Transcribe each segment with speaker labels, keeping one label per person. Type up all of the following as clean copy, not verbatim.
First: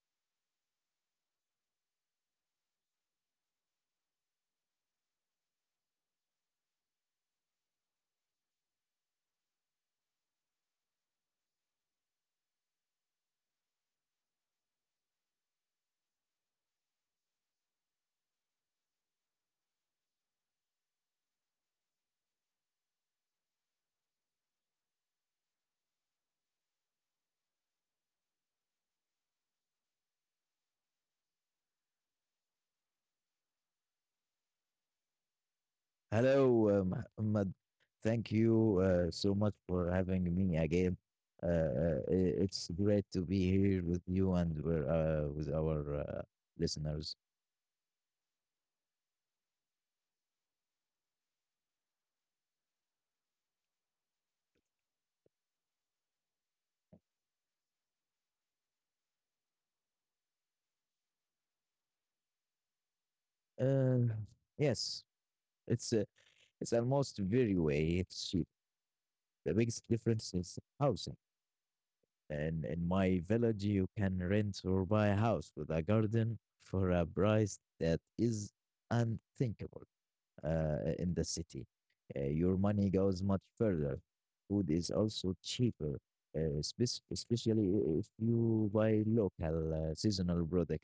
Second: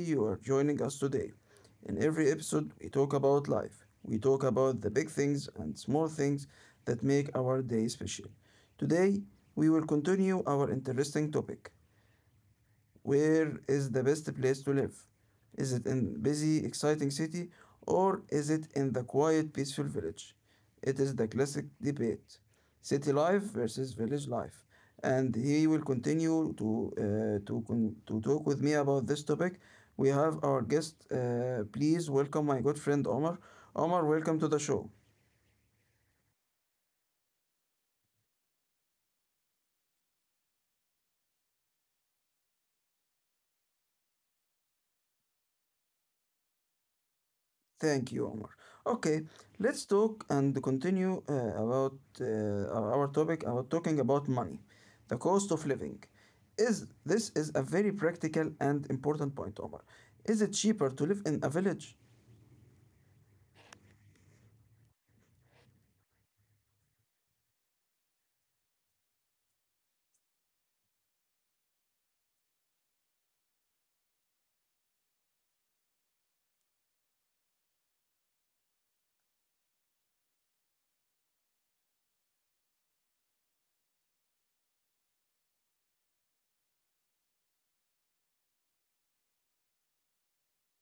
Speaker 1: you are joining us today. In every episode we talk about life. We talk about the big things and small things that make our day special. Today we will continue our interesting topic. Where is the best place to live? Is it in busy, exciting city, or is it in the quiet, peaceful village? It is the classic debate, city life versus village life. And he will continue to talk with me about this topic. We have our guest. Please welcome my good friend Omar. Omar, welcome to the show.
Speaker 2: Hello, Muhammad. Thank you so much for having me again. It's great to be here with you and with our listeners.
Speaker 1: Thank you, Omar. Okay, let's talk and continue about our topic about talking about money, the cost of living. Is this is a very practical and important point, Omar. Is it cheaper to live in a village?
Speaker 2: Uh, yes, it's uh, it's almost very way. It's cheap. The biggest difference is housing. And in my village, you can rent or buy a house with a garden for a price that is unthinkable in the city. Your money goes much further. Food is also cheaper, especially if you buy local seasonal product.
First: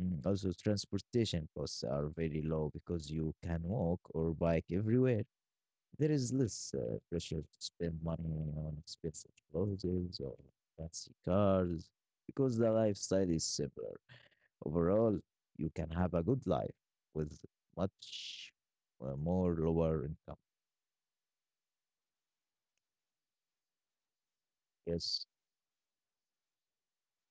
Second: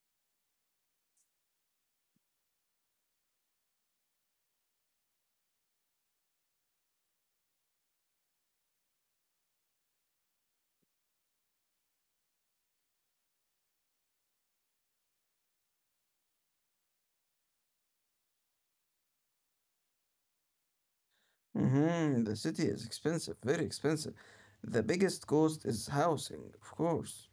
Speaker 2: Mm, also, transportation costs are very low because you can walk or bike everywhere. There is less pressure to spend money on expensive clothes or fancy cars because the lifestyle is similar. Overall, you can have a good life with much more lower income.
Speaker 1: Hmm, the city is expensive, very expensive. The
Speaker 2: Yes.
Speaker 1: biggest cost is housing, of course.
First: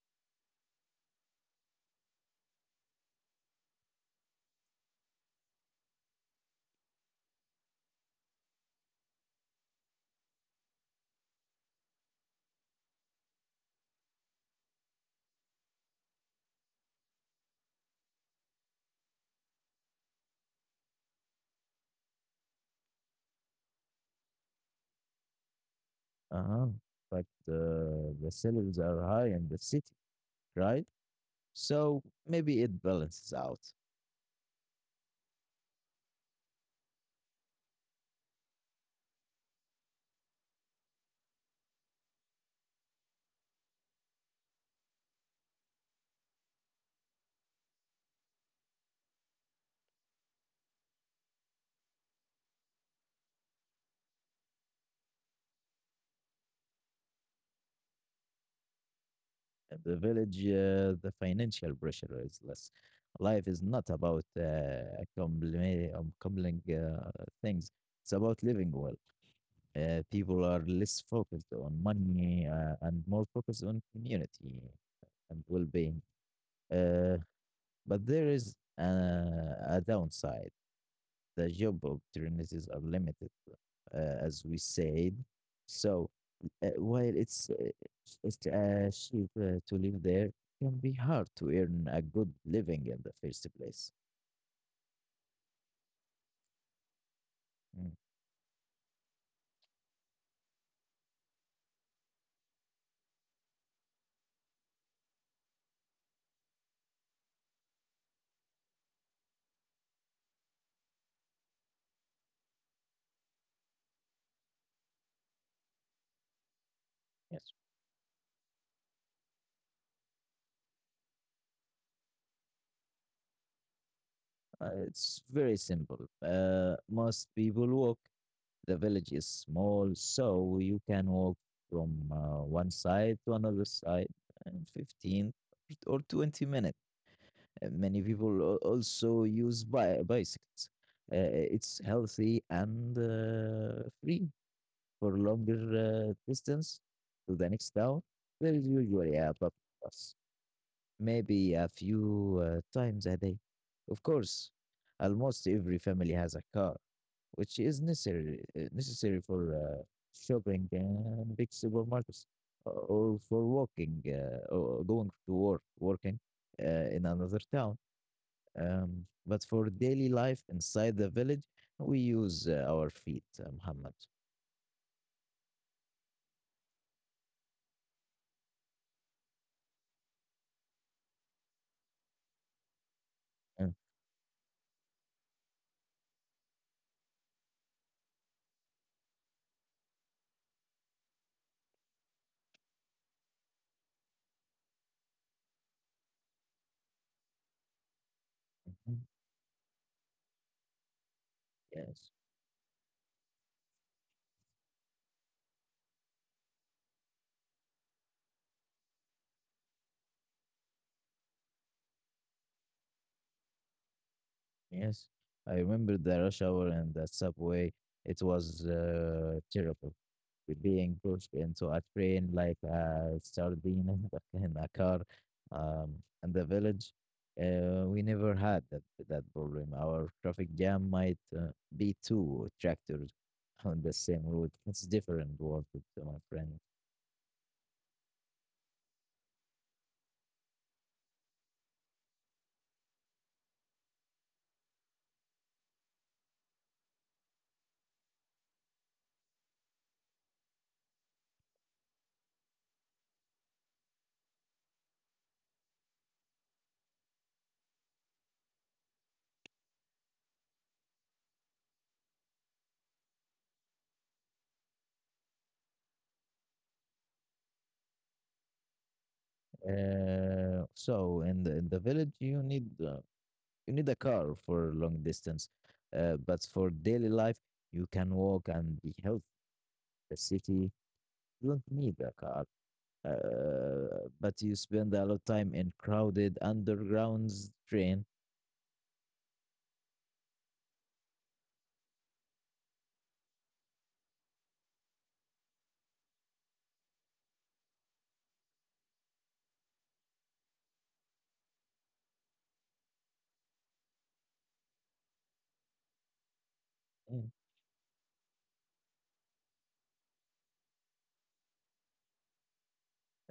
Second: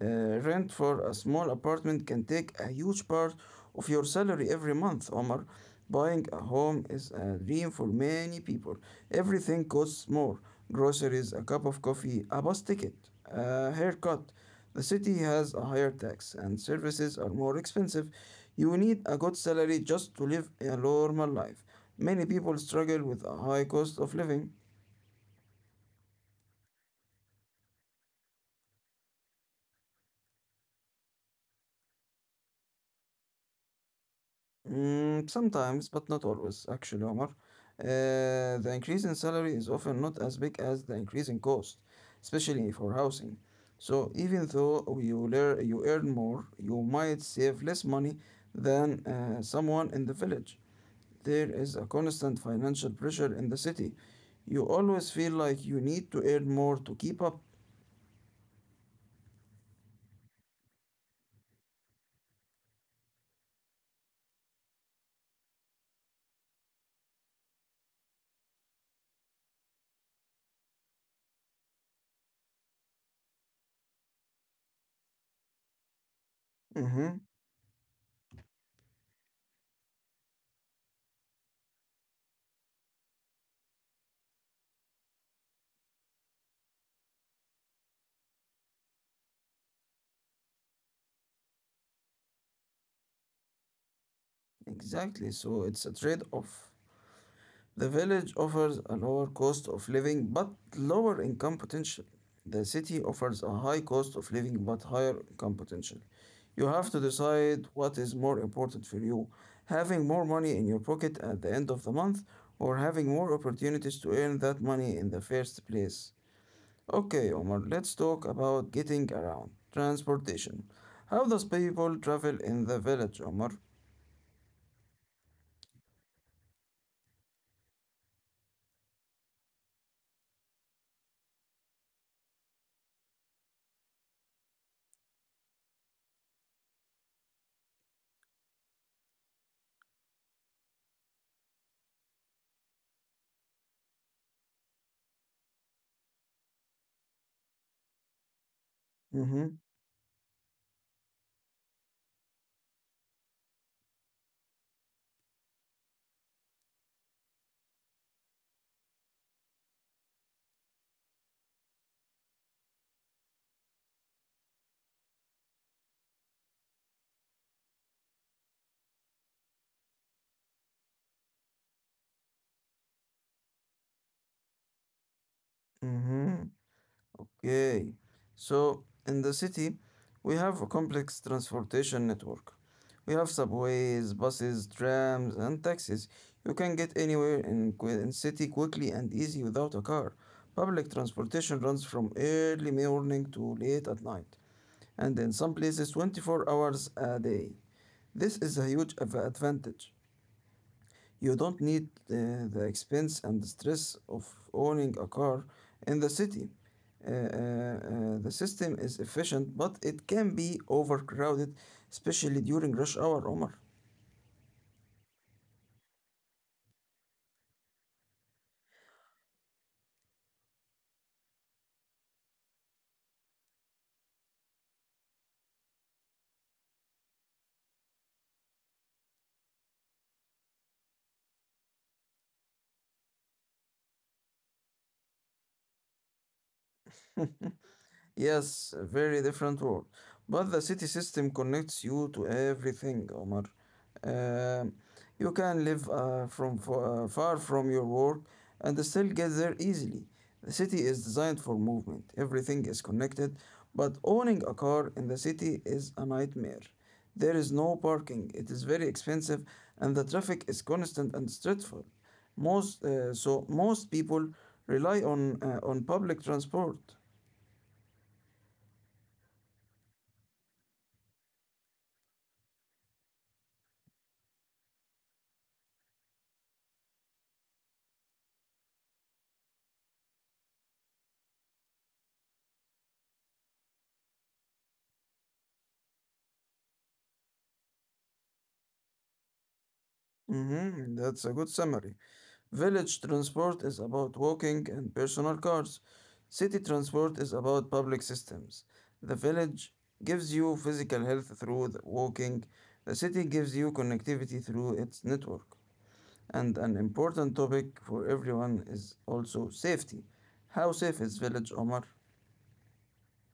Speaker 1: Rent for a small apartment can take a huge part of your salary every month, Omar. Buying a home is a dream for many people. Everything costs more: groceries, a cup of coffee, a bus ticket, a haircut. The city has a higher tax and services are more expensive. You need a good salary just to live a normal life. Many people struggle with a high cost of living.
Speaker 2: Uh-huh. But the salaries are high in the city, right? So maybe it balances out.
Speaker 1: Mm, sometimes, but not always, actually, Omar. The increase in salary is often not as big as the increase in cost, especially for housing. So even though you earn more, you might save less money than someone in the village. There is a constant financial pressure in the city. You always feel like you need to earn more to keep up.
Speaker 2: In the village, the financial pressure is less. Life is not about accumulating things. It's about living well. People are less focused on money and more focused on community and well-being. Uh,
Speaker 1: Mm-hmm.
Speaker 2: but there is a downside. The job opportunities are limited, as we said. So while it's cheap to live there, it can be hard to earn a good living in the first place.
Speaker 1: Exactly. So it's a trade-off.
Speaker 2: Mm.
Speaker 1: The village offers a lower cost of living but lower income potential. The city offers a high cost of living but higher income potential. You have to decide what is more important for you: having more money in your pocket at the end of the month, or having more opportunities to earn that money in the first place. Okay,
Speaker 2: Yes.
Speaker 1: Omar, let's talk about getting around. Transportation. How does people travel in the village, Omar?
Speaker 2: It's very simple. Most people walk. The village is small, so you can walk from one side to another side in 15 or 20 minutes. Many people also use bicycles. Uh, it's healthy and free for longer distance to the next town. There is usually a public
Speaker 1: Mm-hmm.
Speaker 2: bus, maybe a few times a day. Of course, almost every family has a car, which is necessary for shopping and big supermarkets, or for walking or going to work, working in another town. But for daily life inside the village, we use our feet, Muhammad.
Speaker 1: Mm-hmm. Okay, so in the city, we have a complex transportation network. We have subways, buses, trams, and taxis. You can get anywhere in city quickly and easy without a car. Public transportation runs from early morning to late at night, and in some places 24 hours a day. This is a
Speaker 2: Mhm.
Speaker 1: huge advantage. You don't need
Speaker 2: Yes,
Speaker 1: the expense and the stress of owning a car in the city. The system is efficient, but it can be overcrowded, especially during rush hour, Omar.
Speaker 2: yes. I remember the rush hour and the subway. It was terrible. We're being pushed into a train like a sardine in a car. Um, and the village, we never had that problem. Our traffic jam might be two tractors on the same route. It's different world, my friend.
Speaker 1: Yes, a very different world. But the city system connects you to everything, Omar. Um, you can live far from your work and still get there easily. The city is designed for movement. Everything is connected, but owning a car in the city is a nightmare. There is no parking. It is very expensive, and the traffic is constant and stressful. Most so most people rely on public transport.
Speaker 2: So in the village, you need a car for long distance, but for daily life, you can walk and be healthy. The city you don't need a car, but you spend a lot of time in crowded underground train.
Speaker 1: Mhm, that's a good summary. Village transport is about walking and personal cars. City transport is about public systems. The village gives you physical health through the walking. The city gives you connectivity through its network. And an
Speaker 2: Mm.
Speaker 1: important topic for everyone is also safety. How safe is village, Omar?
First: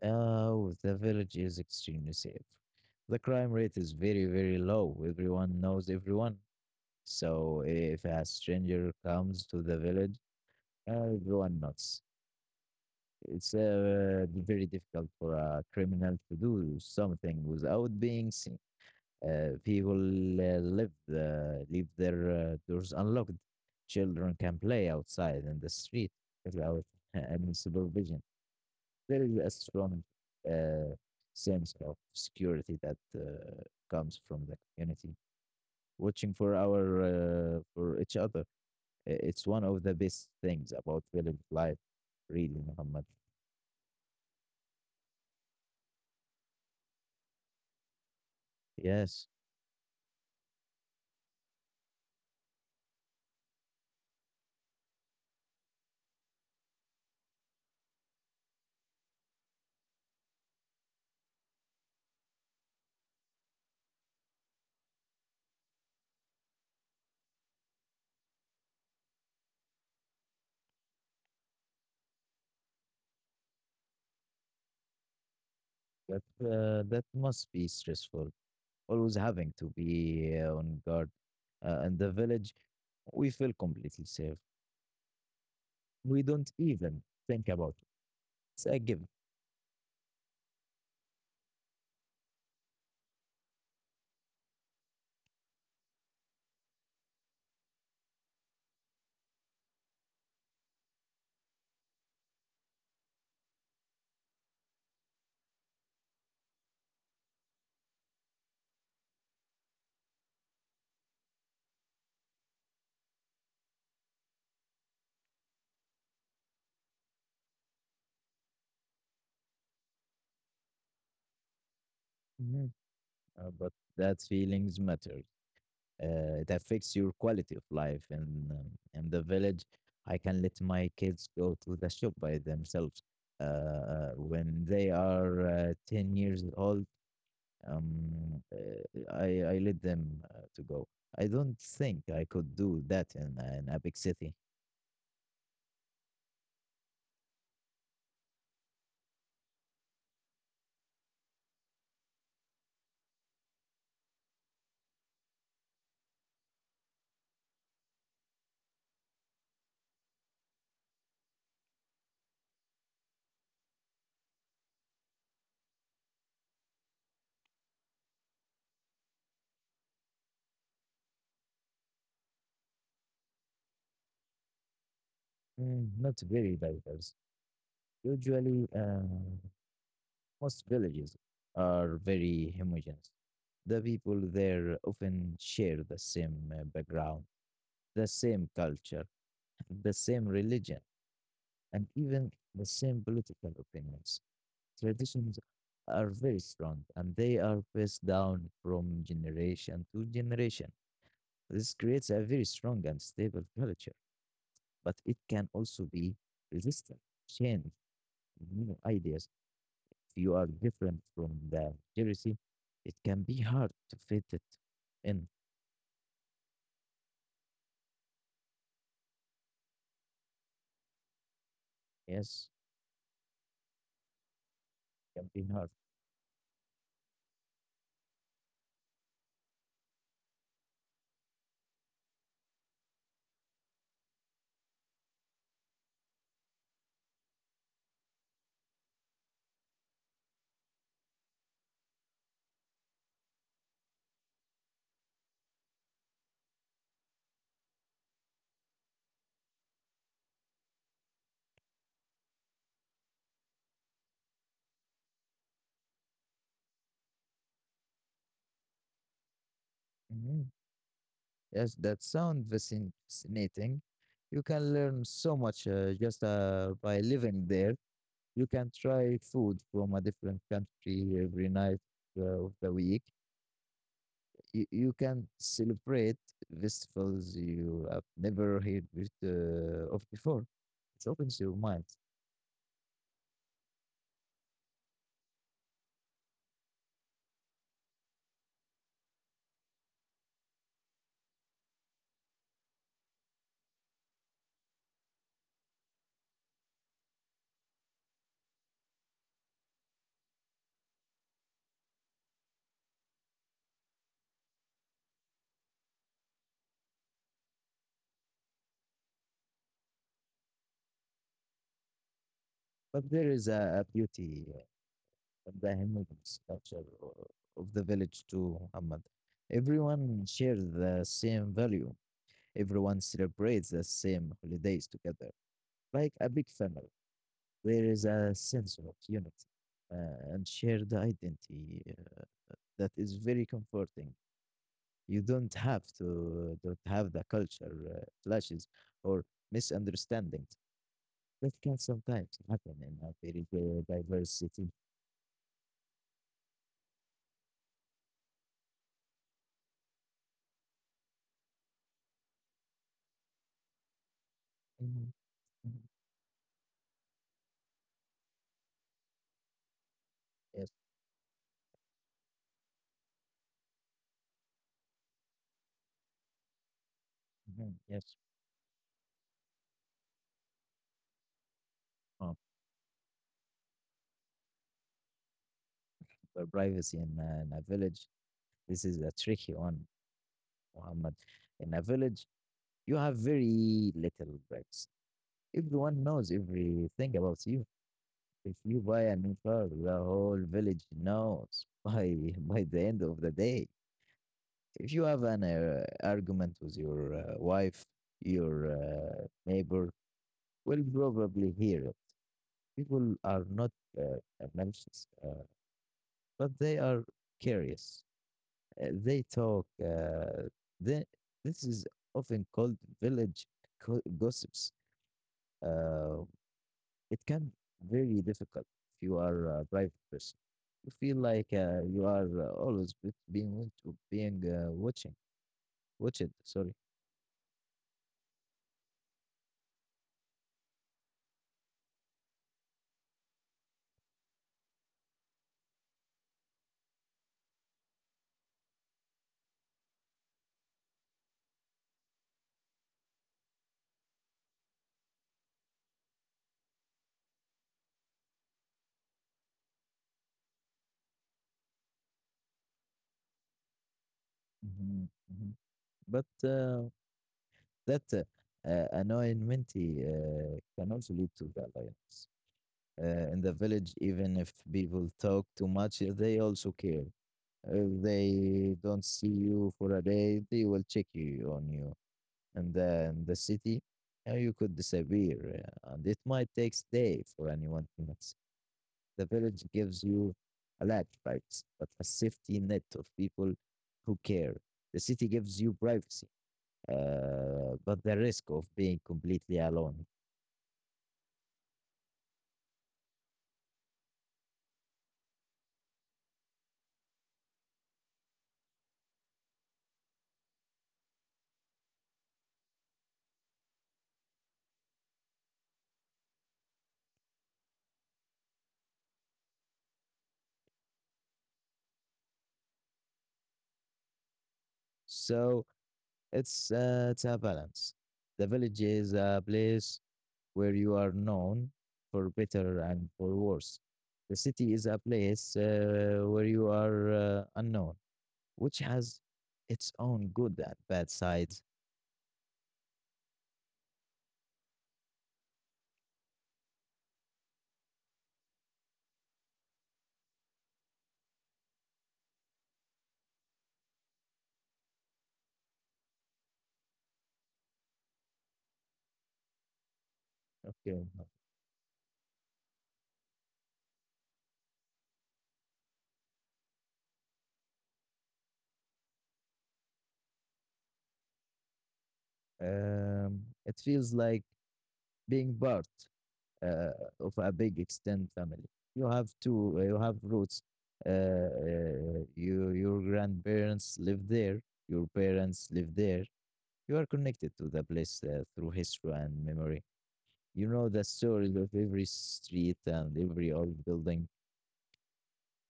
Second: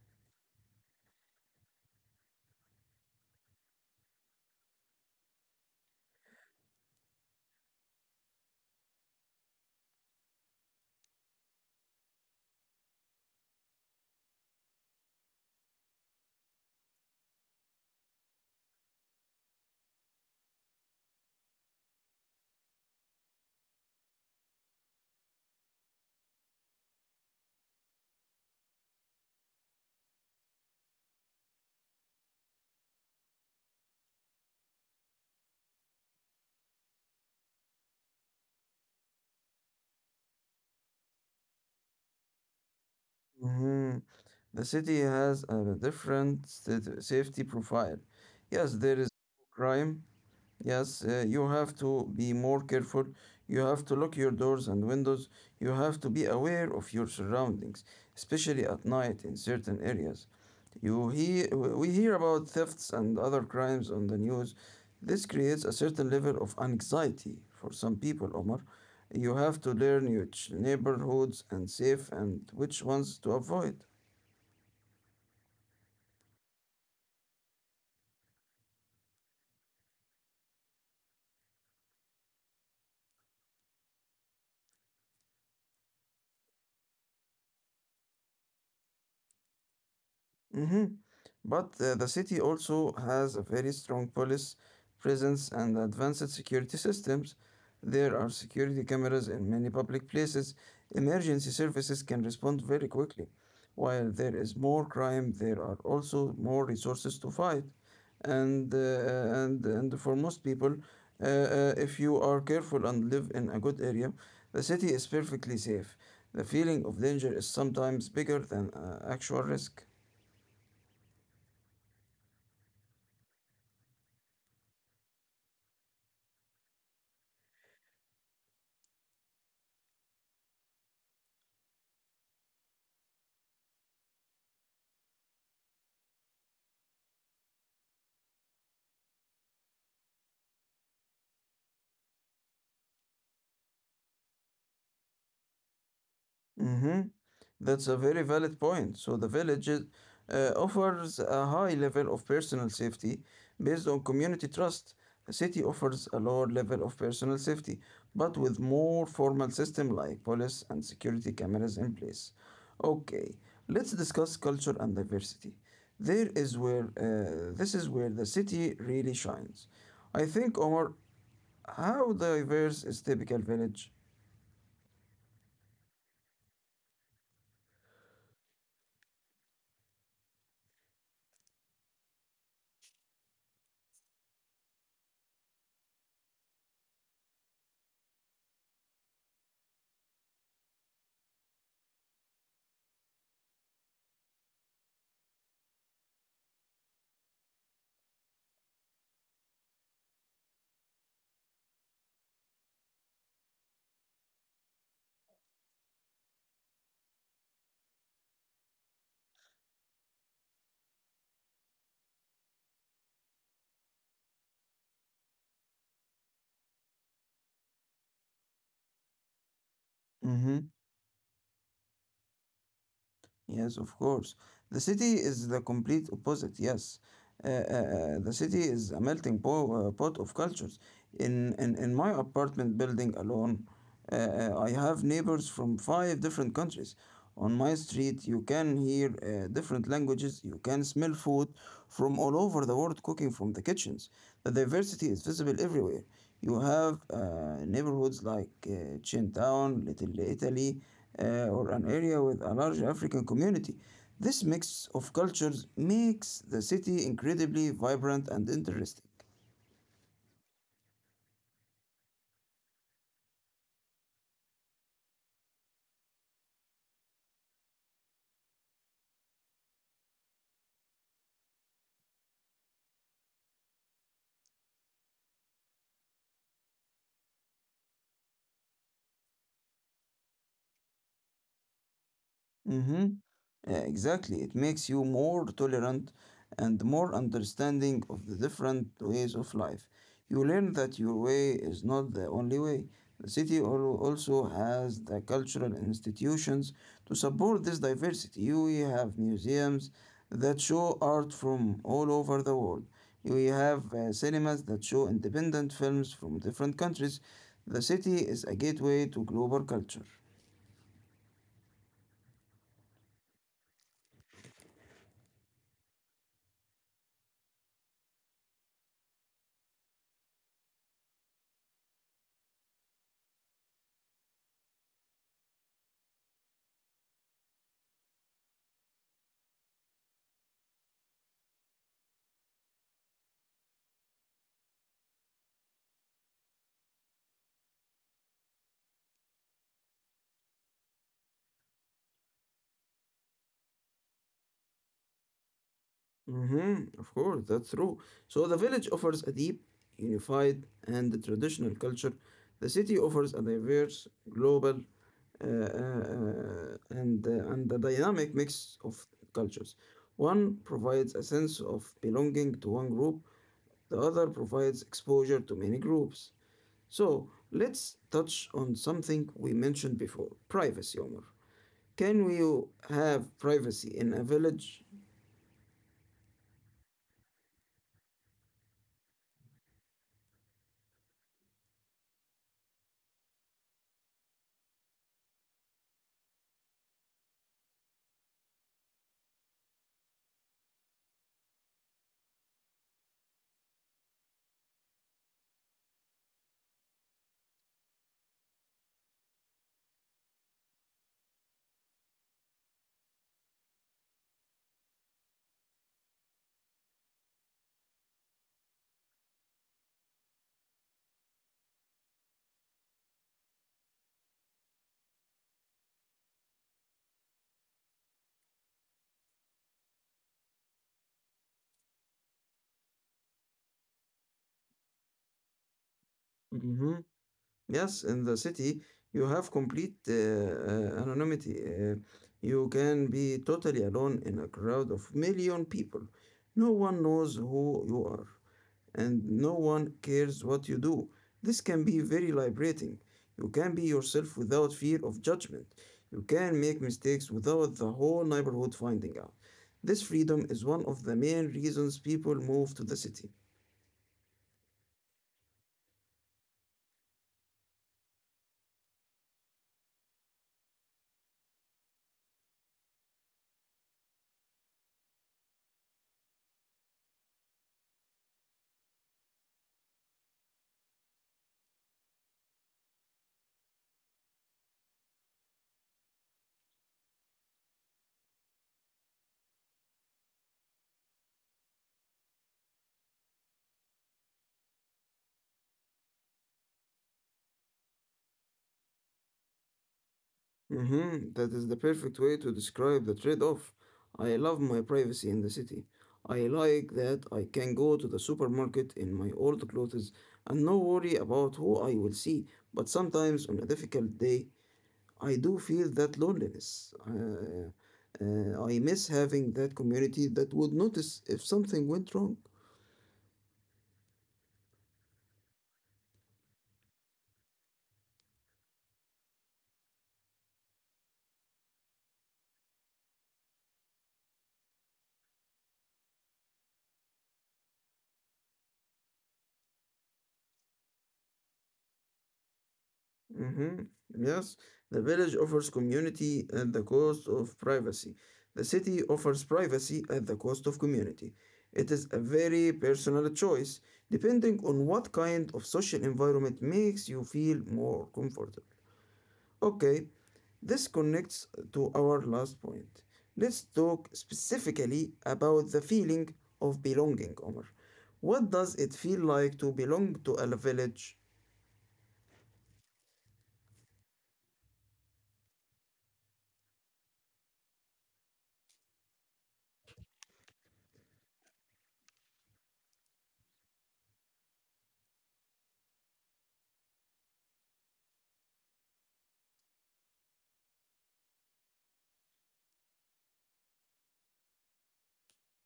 Speaker 2: The village is extremely safe. The crime rate is very very low. Everyone knows everyone. So if a stranger comes to the village, everyone knows. It's very difficult for a criminal to do something without being seen. People live leave their doors unlocked. Children can play outside in the street without any supervision. There is a strong uh, sense of security that comes from the community watching for our for each other. It's one of the best things about village life, really, Muhammad.
Speaker 1: Hmm. The city has a different safety profile. Yes, there is
Speaker 2: Yes,
Speaker 1: crime. Yes, you have to be more careful. You have to lock your doors and windows. You have to be aware of your surroundings, especially at night in certain areas. You hear, we hear about thefts and other crimes on the news. This creates a certain level of anxiety for some people, Omar. You have to learn which neighborhoods and safe and which ones to avoid.
Speaker 2: That must be stressful. Always having to be on guard. In the village, we feel completely safe. We don't even think about it. It's a given.
Speaker 1: Mm-hmm. But the city also has a very strong police presence and advanced security systems. There are security cameras in many public places. Emergency services can respond very quickly. While there is more crime, there are also more resources to fight. And for most people, if you are careful and live in a good area, the city is perfectly safe. The feeling of danger is sometimes bigger than actual risk.
Speaker 2: Mhm. But that feelings matters. It affects your quality of life. And in the village, I can let my kids go to the shop by themselves. When they are 10 years old, I let them to go. I don't think I could do that in an epic city.
Speaker 1: Mm-hmm. That's a very valid point. So the village offers a high level of personal safety based on community trust. The city offers a lower level of personal safety, but with more formal system like police and security cameras in place. Okay, let's discuss culture and diversity. There is where this is where the city really shines. I think, Omar, how diverse is typical village?
Speaker 2: Mm, not very diverse. Usually, most villages are very homogeneous. The people there often share the same background, the same culture, the same religion, and even the same political opinions. Traditions are very strong, and they are passed down from generation to generation. This creates a very strong and stable culture, but it can also be resistant, change new ideas. If you are different from the majority, it can be hard to fit it in. Yes,
Speaker 1: Yes, of course. The
Speaker 2: it
Speaker 1: city
Speaker 2: can be
Speaker 1: is
Speaker 2: hard.
Speaker 1: the complete opposite, yes. The city is a melting pot of cultures. In my apartment building alone, I have neighbors from five different countries. On my street, you can hear different languages, you can smell food from all over the world cooking from the kitchens. The diversity is visible everywhere. You have neighborhoods like Chinatown, Little Italy, or an area with a large African community. This mix of cultures makes the city incredibly vibrant and interesting.
Speaker 2: Mhm. Yes, that sound fascinating. You can learn so much just by living there. You can try food from a different country every night of the week. You you, can celebrate festivals you have never heard with, of before. It opens your mind.
Speaker 1: Mm-hmm. Exactly. It makes you more tolerant and more understanding of the different ways of life. You learn that your way is not the only way. The city also has the cultural institutions to support this diversity. We have museums that show art from all over the world. We have cinemas that show independent films from different countries. The city is a gateway to global culture.
Speaker 2: But there is a beauty of the Himmel's culture of the village too, Muhammad. Everyone shares the same value. Everyone celebrates the same holidays together, like a big family. There is a sense of unity and shared identity that is very comforting. You don't have the culture clashes or misunderstandings that can sometimes happen in a very diverse city.
Speaker 1: Mm-hmm, of course, that's true. So the village offers a deep, unified, and traditional culture. The city offers a diverse, global,
Speaker 2: Mhm,
Speaker 1: uh, uh,
Speaker 2: mhm,
Speaker 1: uh, and uh, and a dynamic mix of cultures. One
Speaker 2: yes,
Speaker 1: provides a sense of belonging to one group. The other provides exposure to many groups. So
Speaker 2: mhm,
Speaker 1: let's
Speaker 2: yes.
Speaker 1: touch on something we mentioned before: privacy, Omar. Can
Speaker 2: Oh,
Speaker 1: we have privacy in a village?
Speaker 2: but privacy in a village, this is a tricky one, Muhammad. In a village, you have very little rights. Everyone knows everything about you. If you buy a new car, the whole village knows by by the end of the day. If you have an argument with your wife, your neighbor will probably hear it. People are not uh, malicious, but they are curious. They talk. They, this is often called village gossips. Uh, it can be very difficult if you are a private person. You feel like you are always be- being watched- being watching watched. Sorry.
Speaker 1: Mm-hmm. Yes, in the city, you have complete anonymity. You can be totally alone in a crowd of million people. No one knows who you are, and no one cares what you do. This can be very liberating. You can be yourself without fear of judgment. You can make mistakes without the whole neighborhood finding out. This freedom is one of the main reasons people move to the city.
Speaker 2: Mm-hmm. But that annoyment can also lead to the alliance. In the village, even if people talk too much, they also care. If they don't see you for a day, they will check you on you. And then the city, you could disappear, and it might take day for anyone to notice. The village gives you a lot of rights, but a safety net of people who care. The city gives you privacy but the risk of being completely alone.
Speaker 1: Mhm. That is the perfect way to describe the trade-off. I love my privacy in the city. I like that I can go to the supermarket in my old clothes and no worry about who I will see. But sometimes on a difficult day, I do feel that loneliness. I miss having that community that would notice if something went wrong.
Speaker 2: So it's a balance. The village is a place where you are known for better and for worse. The city is a place where you are unknown, which has its own good and bad sides.
Speaker 1: Mhm. Yes, the village offers community at the cost of privacy. The city offers privacy at the cost of community. It is a very personal choice, depending on what kind of social environment makes you feel more comfortable. Okay, this
Speaker 2: Okay.
Speaker 1: connects to our last point. Let's talk specifically about the feeling of belonging, Omar. What does it feel like to belong to a village?
Speaker 2: Um, it feels like being part uh, of a big extended family. You have roots. Your grandparents live there, your parents live there. You are connected to the place through history and memory. You know the story of every street and every old building.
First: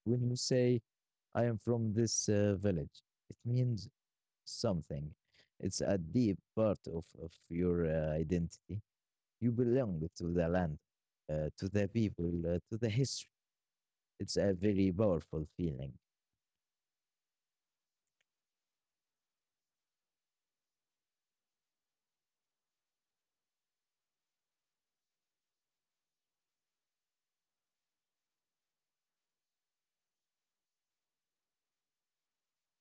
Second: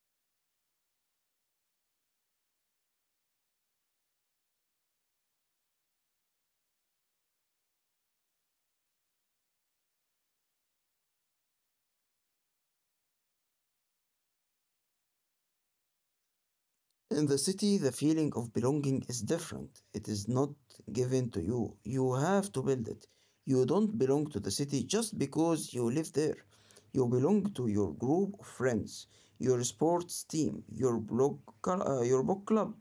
Speaker 2: When you say, I am from this village, it means something. It's a deep part of your identity. You belong to the land, to the people, to the history. It's a very powerful feeling,
Speaker 1: In the city, the feeling of belonging is different. It is not given to you. You have to build it. You don't belong to the city just because you live there. You belong to your group of friends, your sports team, your blog, your book club,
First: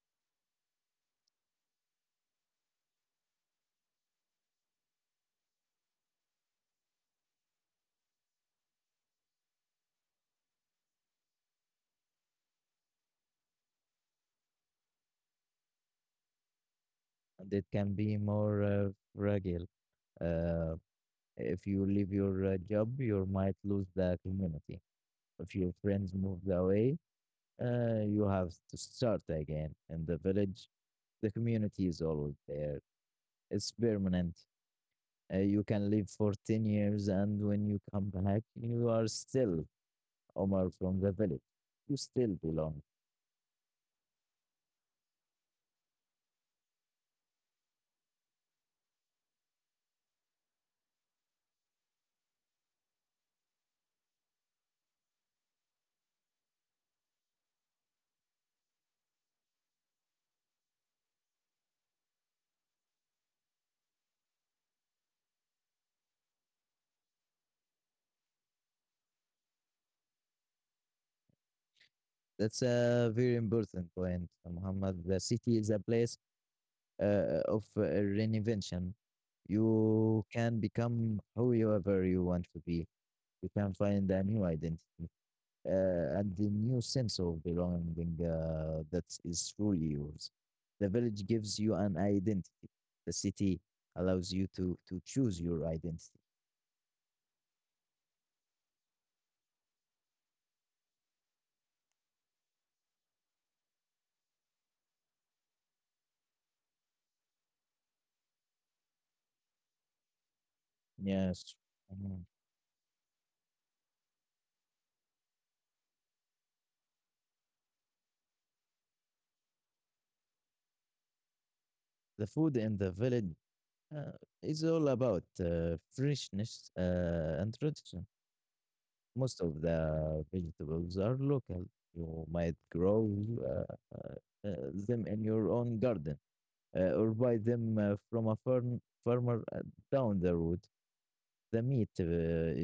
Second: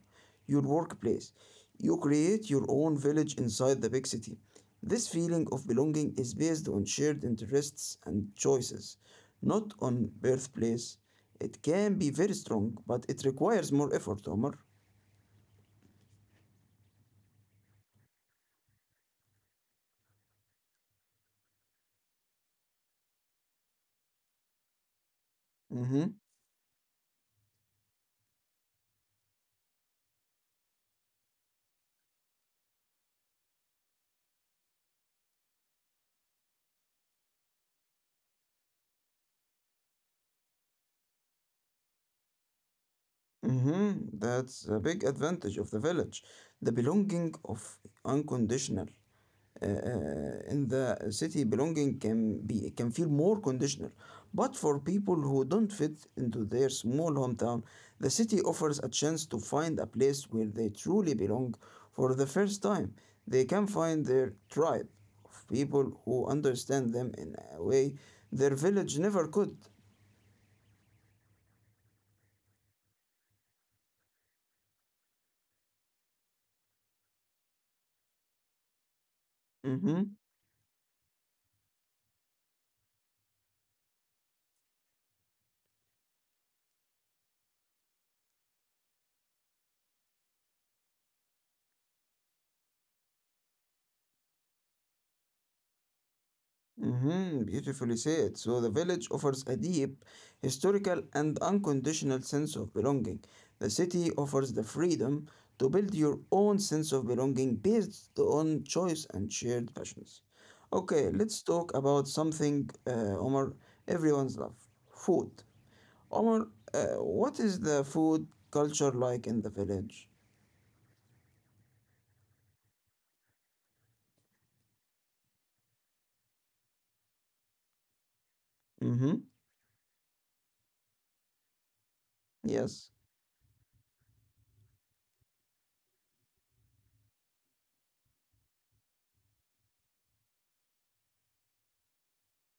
Speaker 1: your workplace. You create your own village inside the big city. This feeling of belonging is based on shared interests and choices, not on birthplace. It can be very strong, but it requires more effort, Omar.
Speaker 2: and it can be more fragile. Uh, if you leave your job, you might lose the community. If your friends
Speaker 1: Mm-hmm.
Speaker 2: move away, you have to start again. In the village, the community is always there. It's permanent. You can live for 10 years, and when you come back, you are still Omar from the village. You still belong.
Speaker 1: Mm-hmm. That's a big advantage of the village. The belonging of unconditional. In the city belonging can feel more conditional, but for people who don't fit into their small hometown, the city offers a chance to find a place where they truly belong for the first time. They can find their tribe of people who understand them in a way their village never could.
Speaker 2: That's a very important point, Muhammad. The city is a place of reinvention.
Speaker 1: Mhm.
Speaker 2: You can become whoever you want to be. You can find a new identity and the new sense of belonging that is truly yours. The village gives you an identity. The city allows you to choose your identity.
Speaker 1: Mhm, beautifully said. So the village offers a deep, historical, and unconditional sense of belonging. The city offers the freedom to build your own sense of belonging based on choice and shared passions. Okay, let's
Speaker 2: Yes.
Speaker 1: talk about
Speaker 2: Mhm.
Speaker 1: something, Omar, everyone's love food. Omar, what is the food culture like in the village?
Speaker 2: The food in the village uh, is all about freshness and tradition.
Speaker 1: Mm-hmm.
Speaker 2: Most of the vegetables are local. You might
Speaker 1: Yes.
Speaker 2: grow uh, uh, uh, them in your own garden or buy them from a farmer down the road. The meat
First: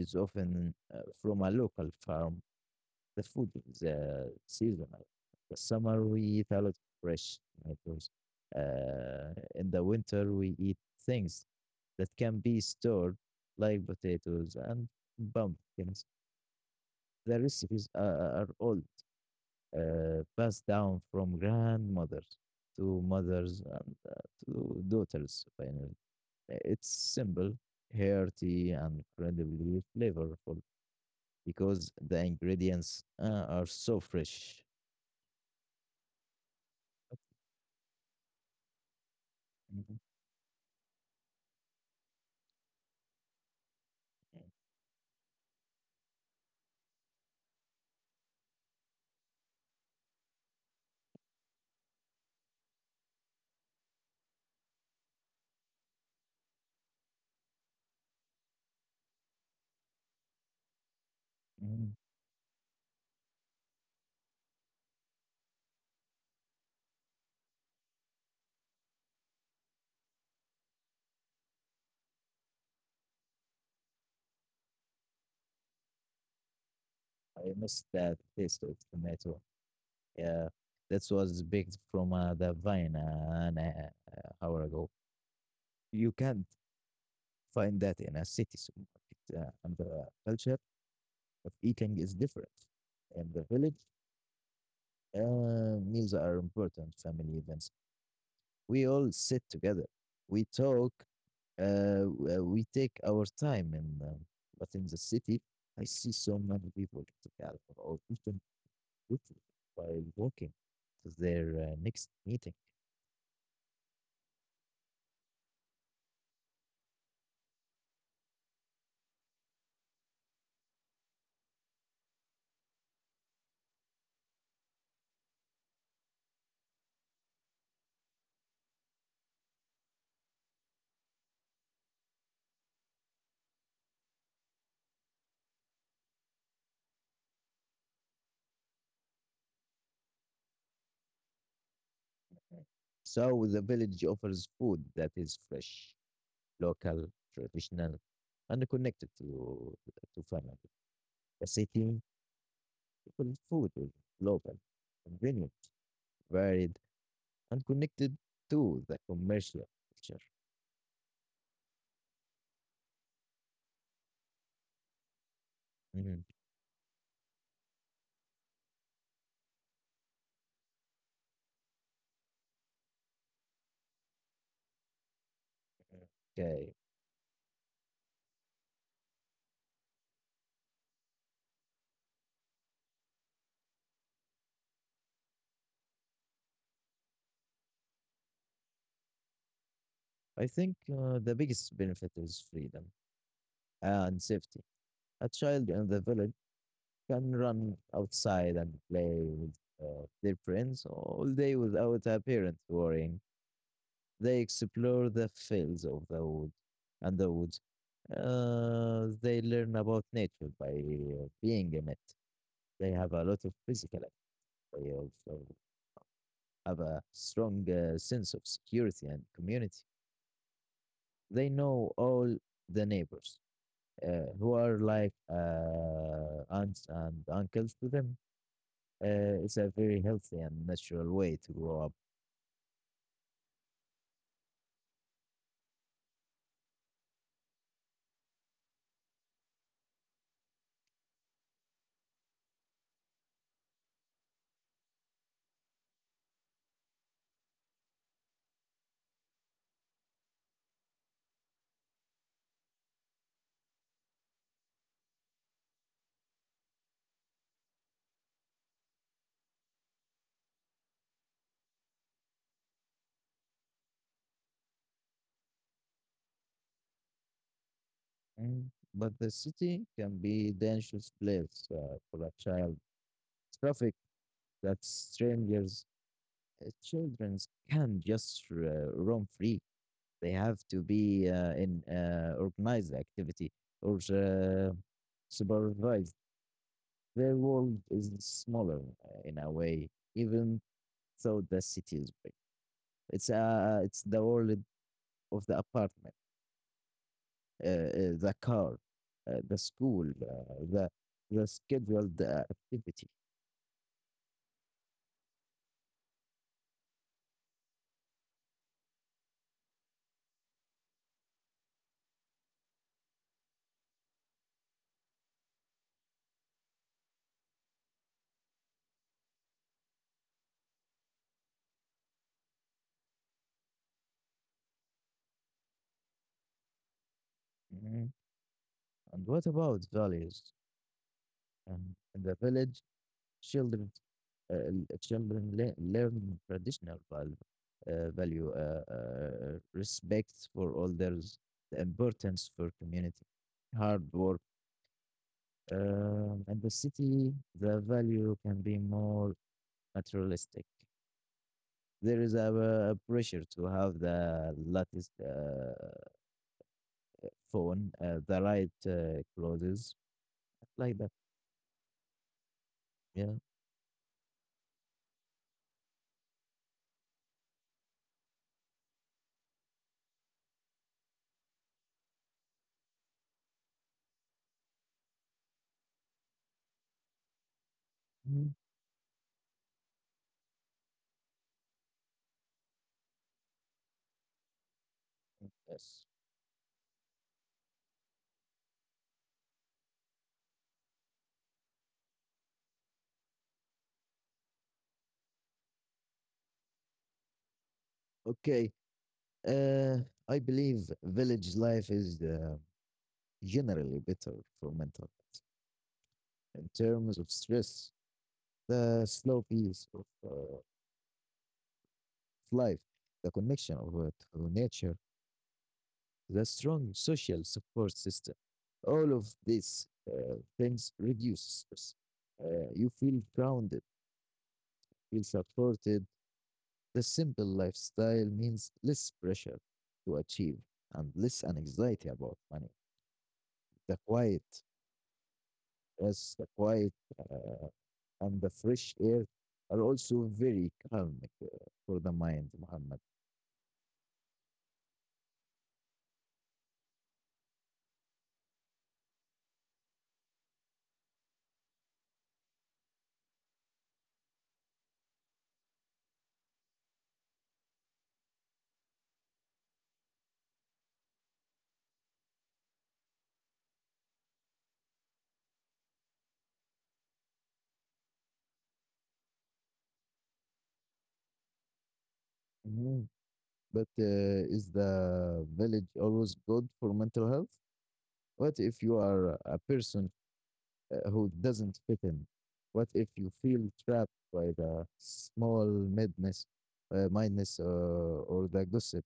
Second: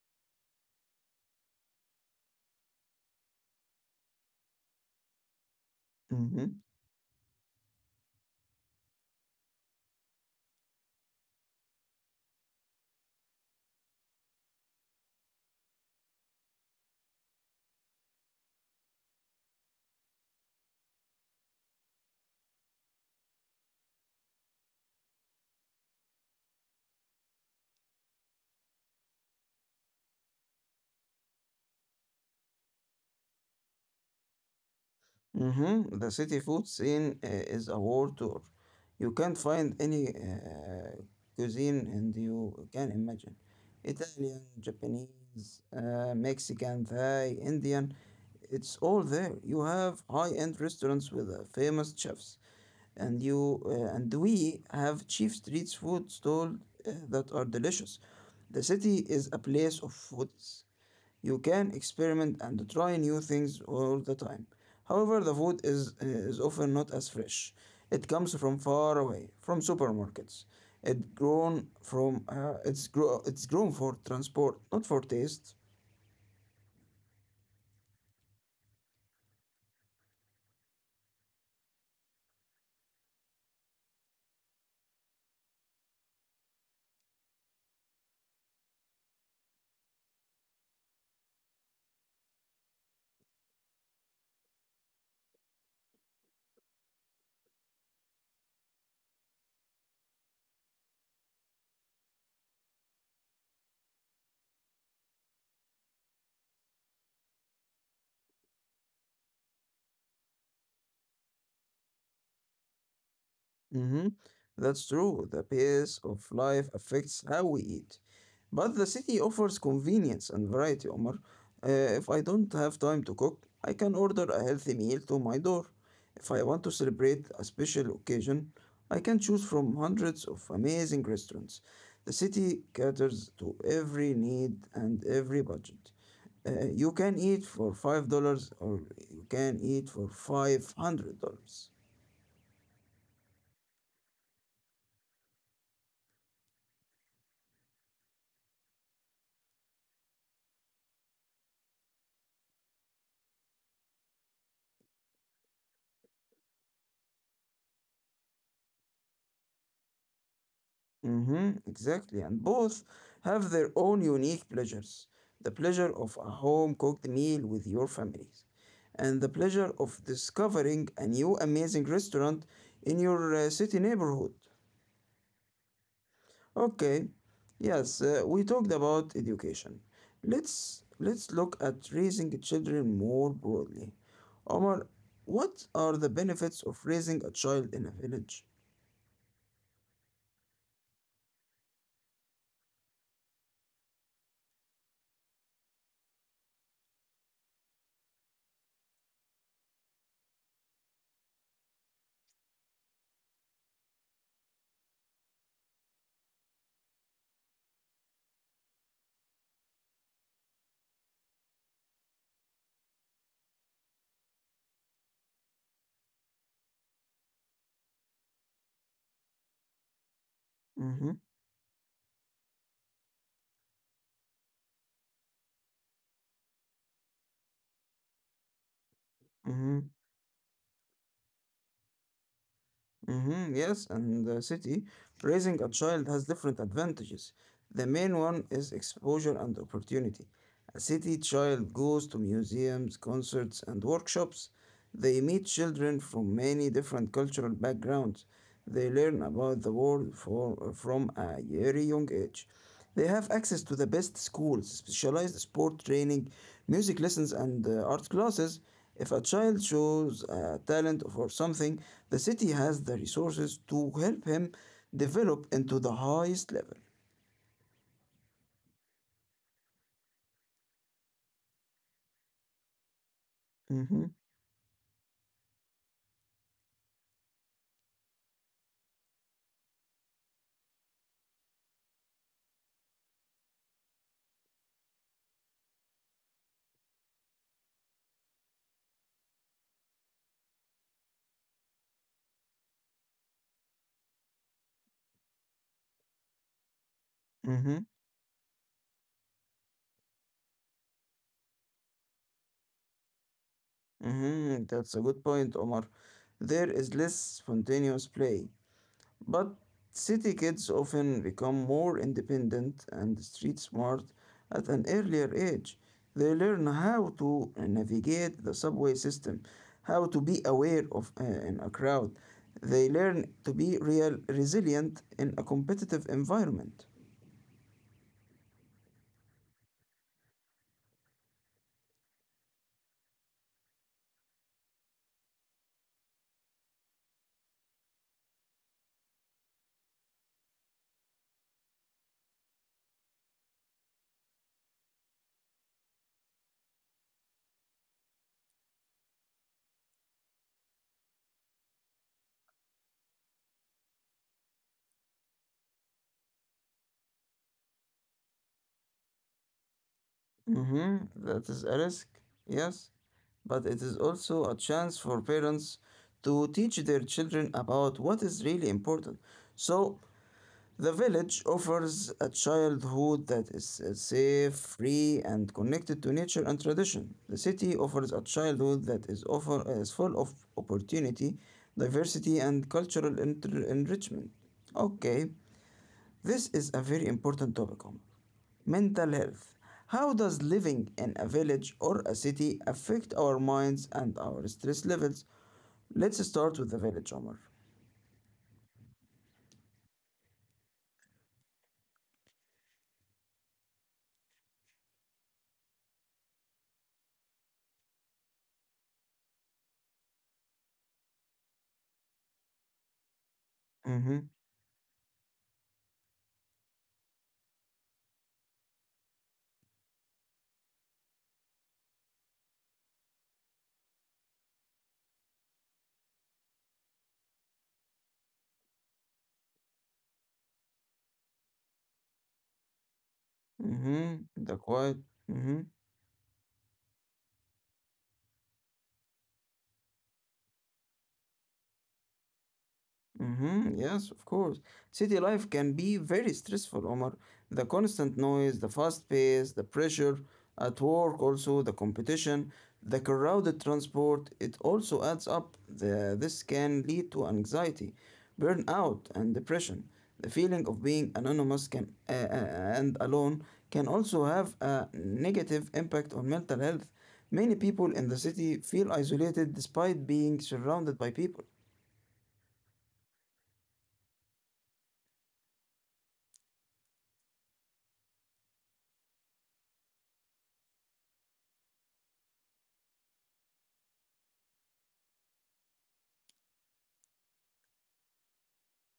Speaker 2: is often from a local farm. The food is seasonal. The summer we eat a
Speaker 1: Mm-hmm.
Speaker 2: lot of fresh tomatoes. In the winter we eat things that can be stored, like potatoes and pumpkins. The recipes are all passed down from grandmothers to mothers and to daughters. Finally, uh, it's simple, hearty, and incredibly flavorful because the ingredients are so fresh.
Speaker 1: Mhm. The city food scene is a world tour. You can't find
Speaker 2: Mhm.
Speaker 1: any cuisine and you can imagine. Italian, Japanese, Mexican, Thai, Indian, it's all there. You have high-end restaurants with famous chefs, and we have cheap street food stalls that are delicious. The city is a place of foods. You can
Speaker 2: Mhm.
Speaker 1: experiment and try new things all the time. However, the food is often not as fresh. It comes from far away, from supermarkets. It grown from it's grow it's grown for transport, not for taste.
Speaker 2: I miss that taste of tomato. Yeah, that was baked from the vine an hour ago. You can't find that in a city supermarket and the culture but eating is different. In the village, meals are important family events. We all sit together. We talk. We take our time. And But in the city, I see so many people get together or even quickly by walking to their next meeting.
Speaker 1: Mm-hmm. That's true. The pace of life affects how we eat. But the city offers convenience and variety, Omar. If I don't have time to cook, I can order a healthy meal to my door. If I want to celebrate a special occasion, I can choose from hundreds of amazing restaurants. The city caters to every need and every budget. You can eat for $5 or you can eat for $500.
Speaker 2: So the village offers food that is fresh, local, traditional, and connected to family. The city because food is local, convenient, varied, and connected to the commercial culture.
Speaker 1: Mm-hmm, exactly. And both have their own unique pleasures. The pleasure of
Speaker 2: Mhm.
Speaker 1: a home cooked meal with your families, and the pleasure of discovering a new amazing restaurant in your city neighborhood.
Speaker 2: Okay.
Speaker 1: Okay, yes, we talked about education. Let's look at raising children more broadly. Omar, what are the benefits of raising a child in a village?
Speaker 2: I think the biggest benefit is freedom and safety. A child in the village can run outside and play with their friends all day without a parent worrying. They explore the fields of the wood and the woods. They learn about nature by being in it. They have a lot of physical will have a strong sense of security and community.
Speaker 1: Mm-hmm,
Speaker 2: They know all the neighbors who are like aunts and uncles to them. It's a
Speaker 1: mm-hmm.
Speaker 2: very healthy and natural way to grow up.
Speaker 1: Mm-hmm, yes, and the city, raising a child has different advantages. The main one is exposure and opportunity. A city child goes to museums, concerts, and workshops. They meet children from many different cultural backgrounds. They learn about the world from a very young age. They have access to the best schools, specialized sport training, music lessons, and art classes. If a child shows a talent for something, the city has the resources to help him develop into the highest level.
Speaker 2: Mm, but the city can be dangerous place for a child. Traffic that strangers, children can just roam free. They have to be in organized activity or supervised. Their world is smaller in a way, even though the city is big. It's the world of the apartment,
Speaker 1: Mm-hmm.
Speaker 2: the car, the school, the scheduled activity.
Speaker 1: Mhm, that's a good point, Omar. There is less spontaneous play, but city kids often become more independent and street smart at an earlier age. They learn how to navigate the subway system, how to be aware of in a crowd. They learn to be real resilient in a competitive environment.
Speaker 2: Mhm. And what about values in the village? Children, l- children le learn traditional value, respect for elders, the importance for community, hard work. And the city, the value can be more materialistic. There is pressure to have the latest phone, the right clothes, like that.
Speaker 1: Mm-hmm, that is a risk, yes.
Speaker 2: Yeah.
Speaker 1: But it is also a chance for parents to teach their children about what is really important. So, the village offers a childhood that is safe, free, and connected to nature and tradition. The city offers a
Speaker 2: Mhm.
Speaker 1: childhood that is full of opportunity, diversity, and cultural enrichment. Okay,
Speaker 2: Yes.
Speaker 1: this is a very important topic. Mental health. How does living in a village or a city affect our minds and our stress levels? Let's start with the village, Omar.
Speaker 2: Okay. Uh, I believe village life is the generally better for mental health. In terms of stress, the slow pace of life, the connection
Speaker 1: Mm-hmm.
Speaker 2: to nature, the strong social support system, all of these things reduce stress. You feel grounded, feel supported. The simple lifestyle means less pressure to achieve and less anxiety about money. The quiet,
Speaker 1: Mm-hmm. The quiet. Mm-hmm.
Speaker 2: yes, the quiet uh, and the fresh air are also very calming for the mind, Muhammad.
Speaker 1: Mm-hmm. Yes, of course. City life can be very stressful, Omar. The constant noise, the fast pace, the pressure at work, also the competition, the crowded transport, it also adds up. This can lead to anxiety, burnout, and depression. The feeling of being anonymous can and alone can also have a negative impact on mental health. Many people in the city feel isolated despite being surrounded by people.
Speaker 2: Mhm. But is the village always good for mental health? What if you are a person who doesn't fit in? What if you feel trapped by the small madness, mindness, or the gossip?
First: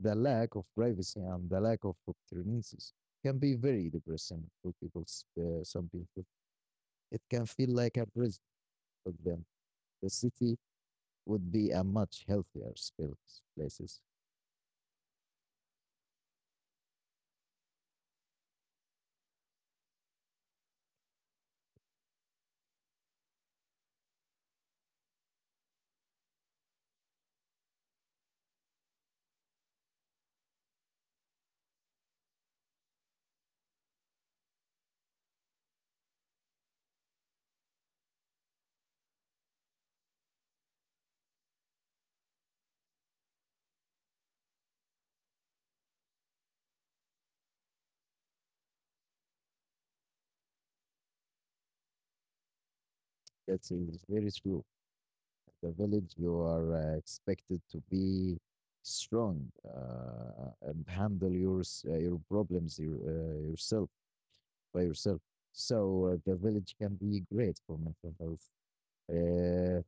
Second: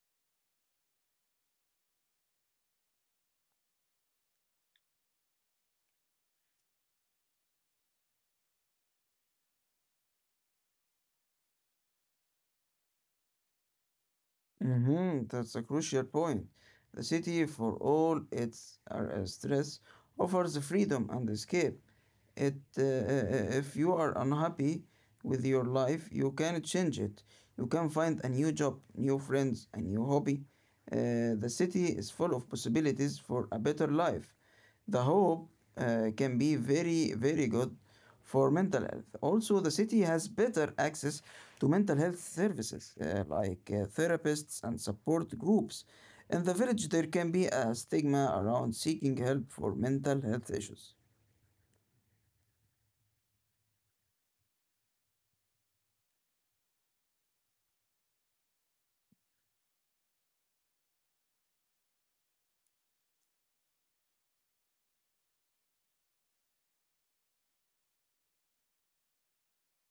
Speaker 2: The lack of privacy and the lack of opportunities can be very depressing for people. Some people, it can feel like a prison for them. The city would be a much healthier space, places.
Speaker 1: Mhm, that's a crucial point. The city, for all its stress, offers freedom and escape. If you are unhappy with your life, you can change it. You can find a new job, new friends, a new hobby. The city is full of possibilities for a better life. The hope can be very, very good for mental health. Also, the city has better access to mental health services like therapists and support groups. In the village, there can be a stigma around seeking help for mental health issues.
Speaker 2: That is very true. The village, you are expected to be strong and handle your your problems yourself by yourself. So the village can be great for mental health. Uh,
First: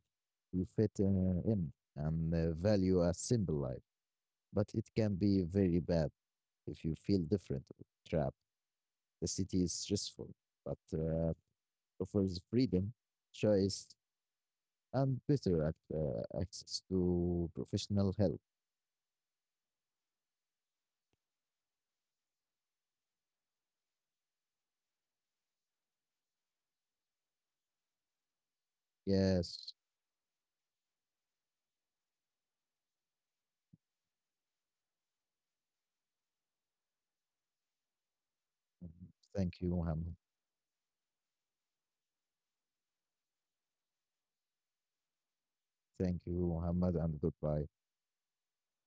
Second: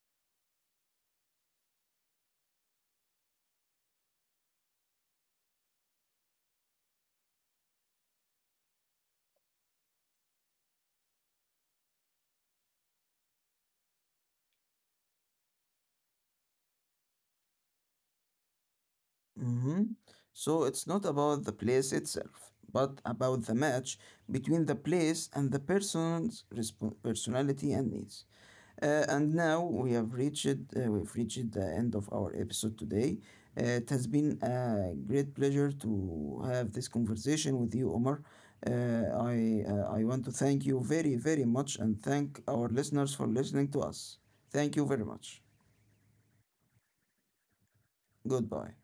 Speaker 2: you fit in and value a simple life, but it can be very bad if you feel different or trapped. The city is stressful, but offers freedom choice and better access to professional help.
Speaker 1: Hmm. So it's not about the place itself, but about the match between the place and the person's personality and needs. And
Speaker 2: Yes.
Speaker 1: now we have reached we've reached the end of our episode today. It has been a great pleasure to have this conversation with you, Omar. Uh, I
Speaker 2: Thank you,
Speaker 1: uh, I
Speaker 2: Muhammad.
Speaker 1: want to thank you very much and thank our listeners for listening to us. Thank you very much.
Speaker 2: Thank you, Muhammad, and goodbye.
Speaker 1: Goodbye.